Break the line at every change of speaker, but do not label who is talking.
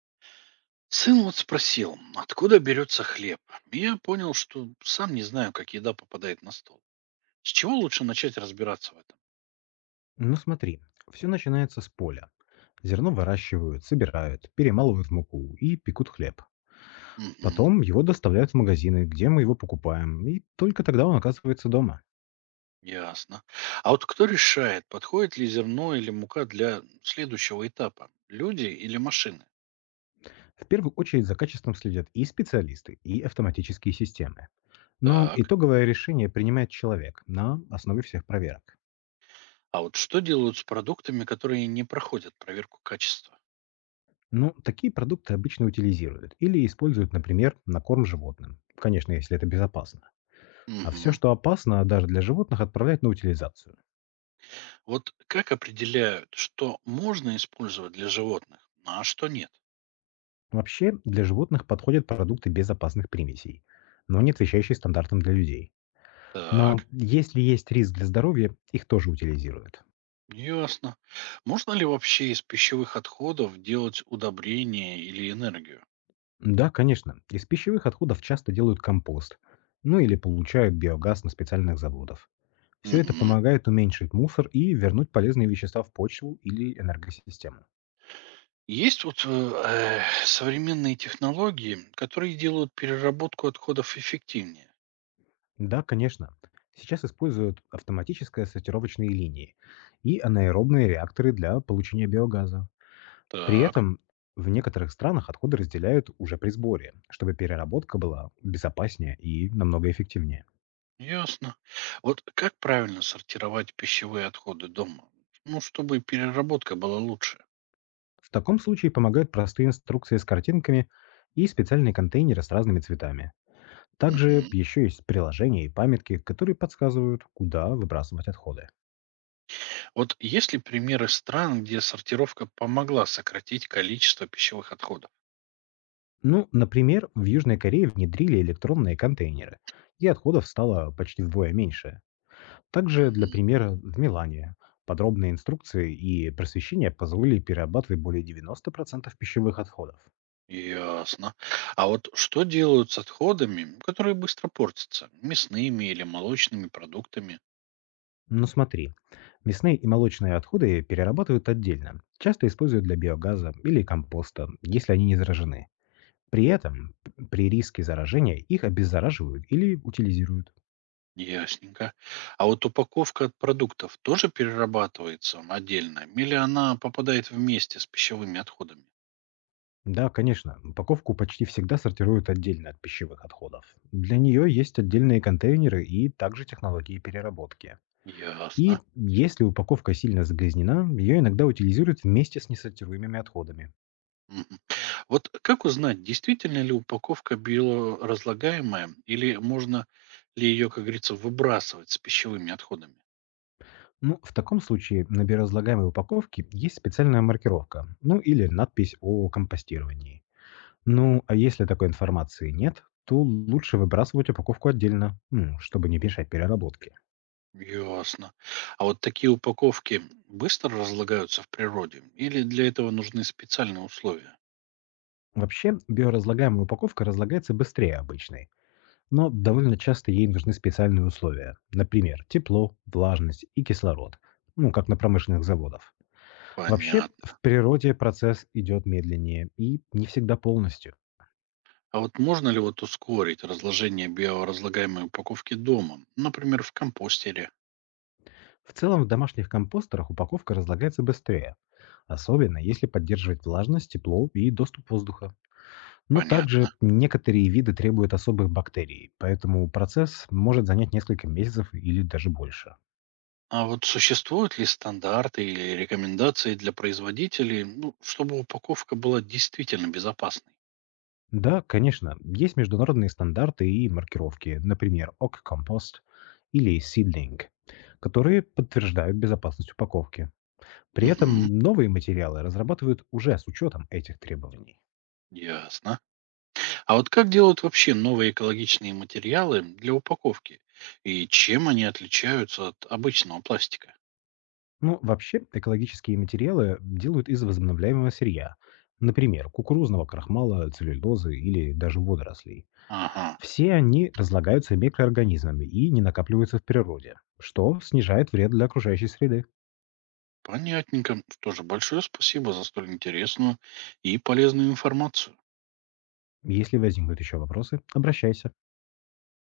Сын вот спросил, откуда берется хлеб. И я понял, что сам не знаю, как еда попадает на стол. С чего лучше начать разбираться в этом?
Ну смотри, все начинается с поля. Зерно выращивают, собирают, перемалывают в муку и пекут хлеб.
Угу,
Потом его доставляют в магазины, где мы его покупаем, и только тогда он оказывается дома.
ясно. А вот кто решает, подходит ли зерно или мука для следующего этапа? Люди или машины?
В первую очередь за качеством следят и специалисты, и автоматические системы. Но
Так.
итоговое решение принимает человек на основе всех проверок.
А вот что делают с продуктами, которые не проходят проверку качества?
Но такие продукты обычно утилизируют или используют, например, на корм животным. Конечно, если это безопасно. А все,
Угу.
что опасно, даже для животных, отправляют на утилизацию.
Вот как определяют, что можно использовать для животных, а что нет?
Вообще, для животных подходят продукты без опасных примесей, но не отвечающие стандартам для людей. Но
Так.
если есть риск для здоровья, их тоже утилизируют.
Ясно. Можно ли вообще из пищевых отходов делать удобрения или энергию?
Да, конечно, из пищевых отходов часто делают компост, ну или получают биогаз на специальных заводах. Все это
Мгм.
помогает уменьшить мусор и вернуть полезные вещества в почву или энергосистему.
Есть вот современные технологии, которые делают переработку отходов эффективнее.
Да, конечно. Сейчас используют автоматическое сортировочные линии и анаэробные реакторы для получения биогаза. При
Так,
этом в некоторых странах отходы разделяют уже при сборе, чтобы переработка была безопаснее и намного эффективнее.
ясно. Вот как правильно сортировать пищевые отходы дома? Ну, чтобы переработка была лучше.
В таком случае помогают простые инструкции с картинками и специальные контейнеры с разными цветами. Также
Мгм.
еще есть приложения и памятки, которые подсказывают, куда выбрасывать отходы.
Вот есть ли примеры стран, где сортировка помогла сократить количество пищевых отходов?
Ну, например, в Южной Корее внедрили электронные контейнеры, и отходов стало почти вдвое меньше. Также, для
Мгм.
примера, в Милане подробные инструкции и просвещение позволили перерабатывать более 90% пищевых отходов.
Ясно. А вот что делают с отходами, которые быстро портятся? Мясными или молочными продуктами?
Но смотри, мясные и молочные отходы перерабатывают отдельно, часто используют для биогаза или компоста, если они не заражены. При этом, при риске заражения, их обеззараживают или утилизируют.
Ясненько. А вот упаковка от продуктов тоже перерабатывается отдельно? Или она попадает вместе с пищевыми отходами?
Да, конечно, упаковку почти всегда сортируют отдельно от пищевых отходов. Для нее есть отдельные контейнеры и также технологии переработки. И
Ясно.
если упаковка сильно загрязнена, ее иногда утилизируют вместе с несортируемыми отходами.
Мгм. Вот как узнать, действительно ли упаковка биоразлагаемая или можно ли ее, как говорится, выбрасывать с пищевыми отходами?
Ну, в таком случае на биоразлагаемой упаковке есть специальная маркировка, ну или надпись о компостировании. Ну, а если такой информации нет, то лучше выбрасывать упаковку отдельно, ну, чтобы не мешать переработке.
Ясно. А вот такие упаковки быстро разлагаются в природе или для этого нужны специальные условия?
Вообще, биоразлагаемая упаковка разлагается быстрее обычной, но довольно часто ей нужны специальные условия, например, тепло, влажность и кислород, ну, как на промышленных заводах. Вообще, в
Понятно.
природе процесс идет медленнее и не всегда полностью.
А вот можно ли ускорить разложение биоразлагаемой упаковки дома, например, в компостере?
В целом, в домашних компостерах упаковка разлагается быстрее, особенно если поддерживать влажность, тепло и доступ воздуха. Но также
Понятно.
некоторые виды требуют особых бактерий, поэтому процесс может занять несколько месяцев или даже больше.
А вот существуют ли стандарты или рекомендации для производителей, ну, чтобы упаковка была действительно безопасной?
Да, конечно, есть международные стандарты и маркировки, например, OC Compost или Seedling, которые подтверждают безопасность упаковки. При
Угу,
этом новые материалы разрабатывают уже с учетом этих требований.
ясно. А вот как делают вообще новые экологичные материалы для упаковки? И чем они отличаются от обычного пластика?
Ну, вообще, экологические материалы делают из возобновляемого сырья, например, кукурузного крахмала, целлюлозы или даже водорослей.
Ага,
Все они разлагаются микроорганизмами и не накапливаются в природе, что снижает вред для окружающей среды.
понятненько. Что же, большое спасибо за столь интересную и полезную информацию.
Если возникнут еще вопросы, обращайся.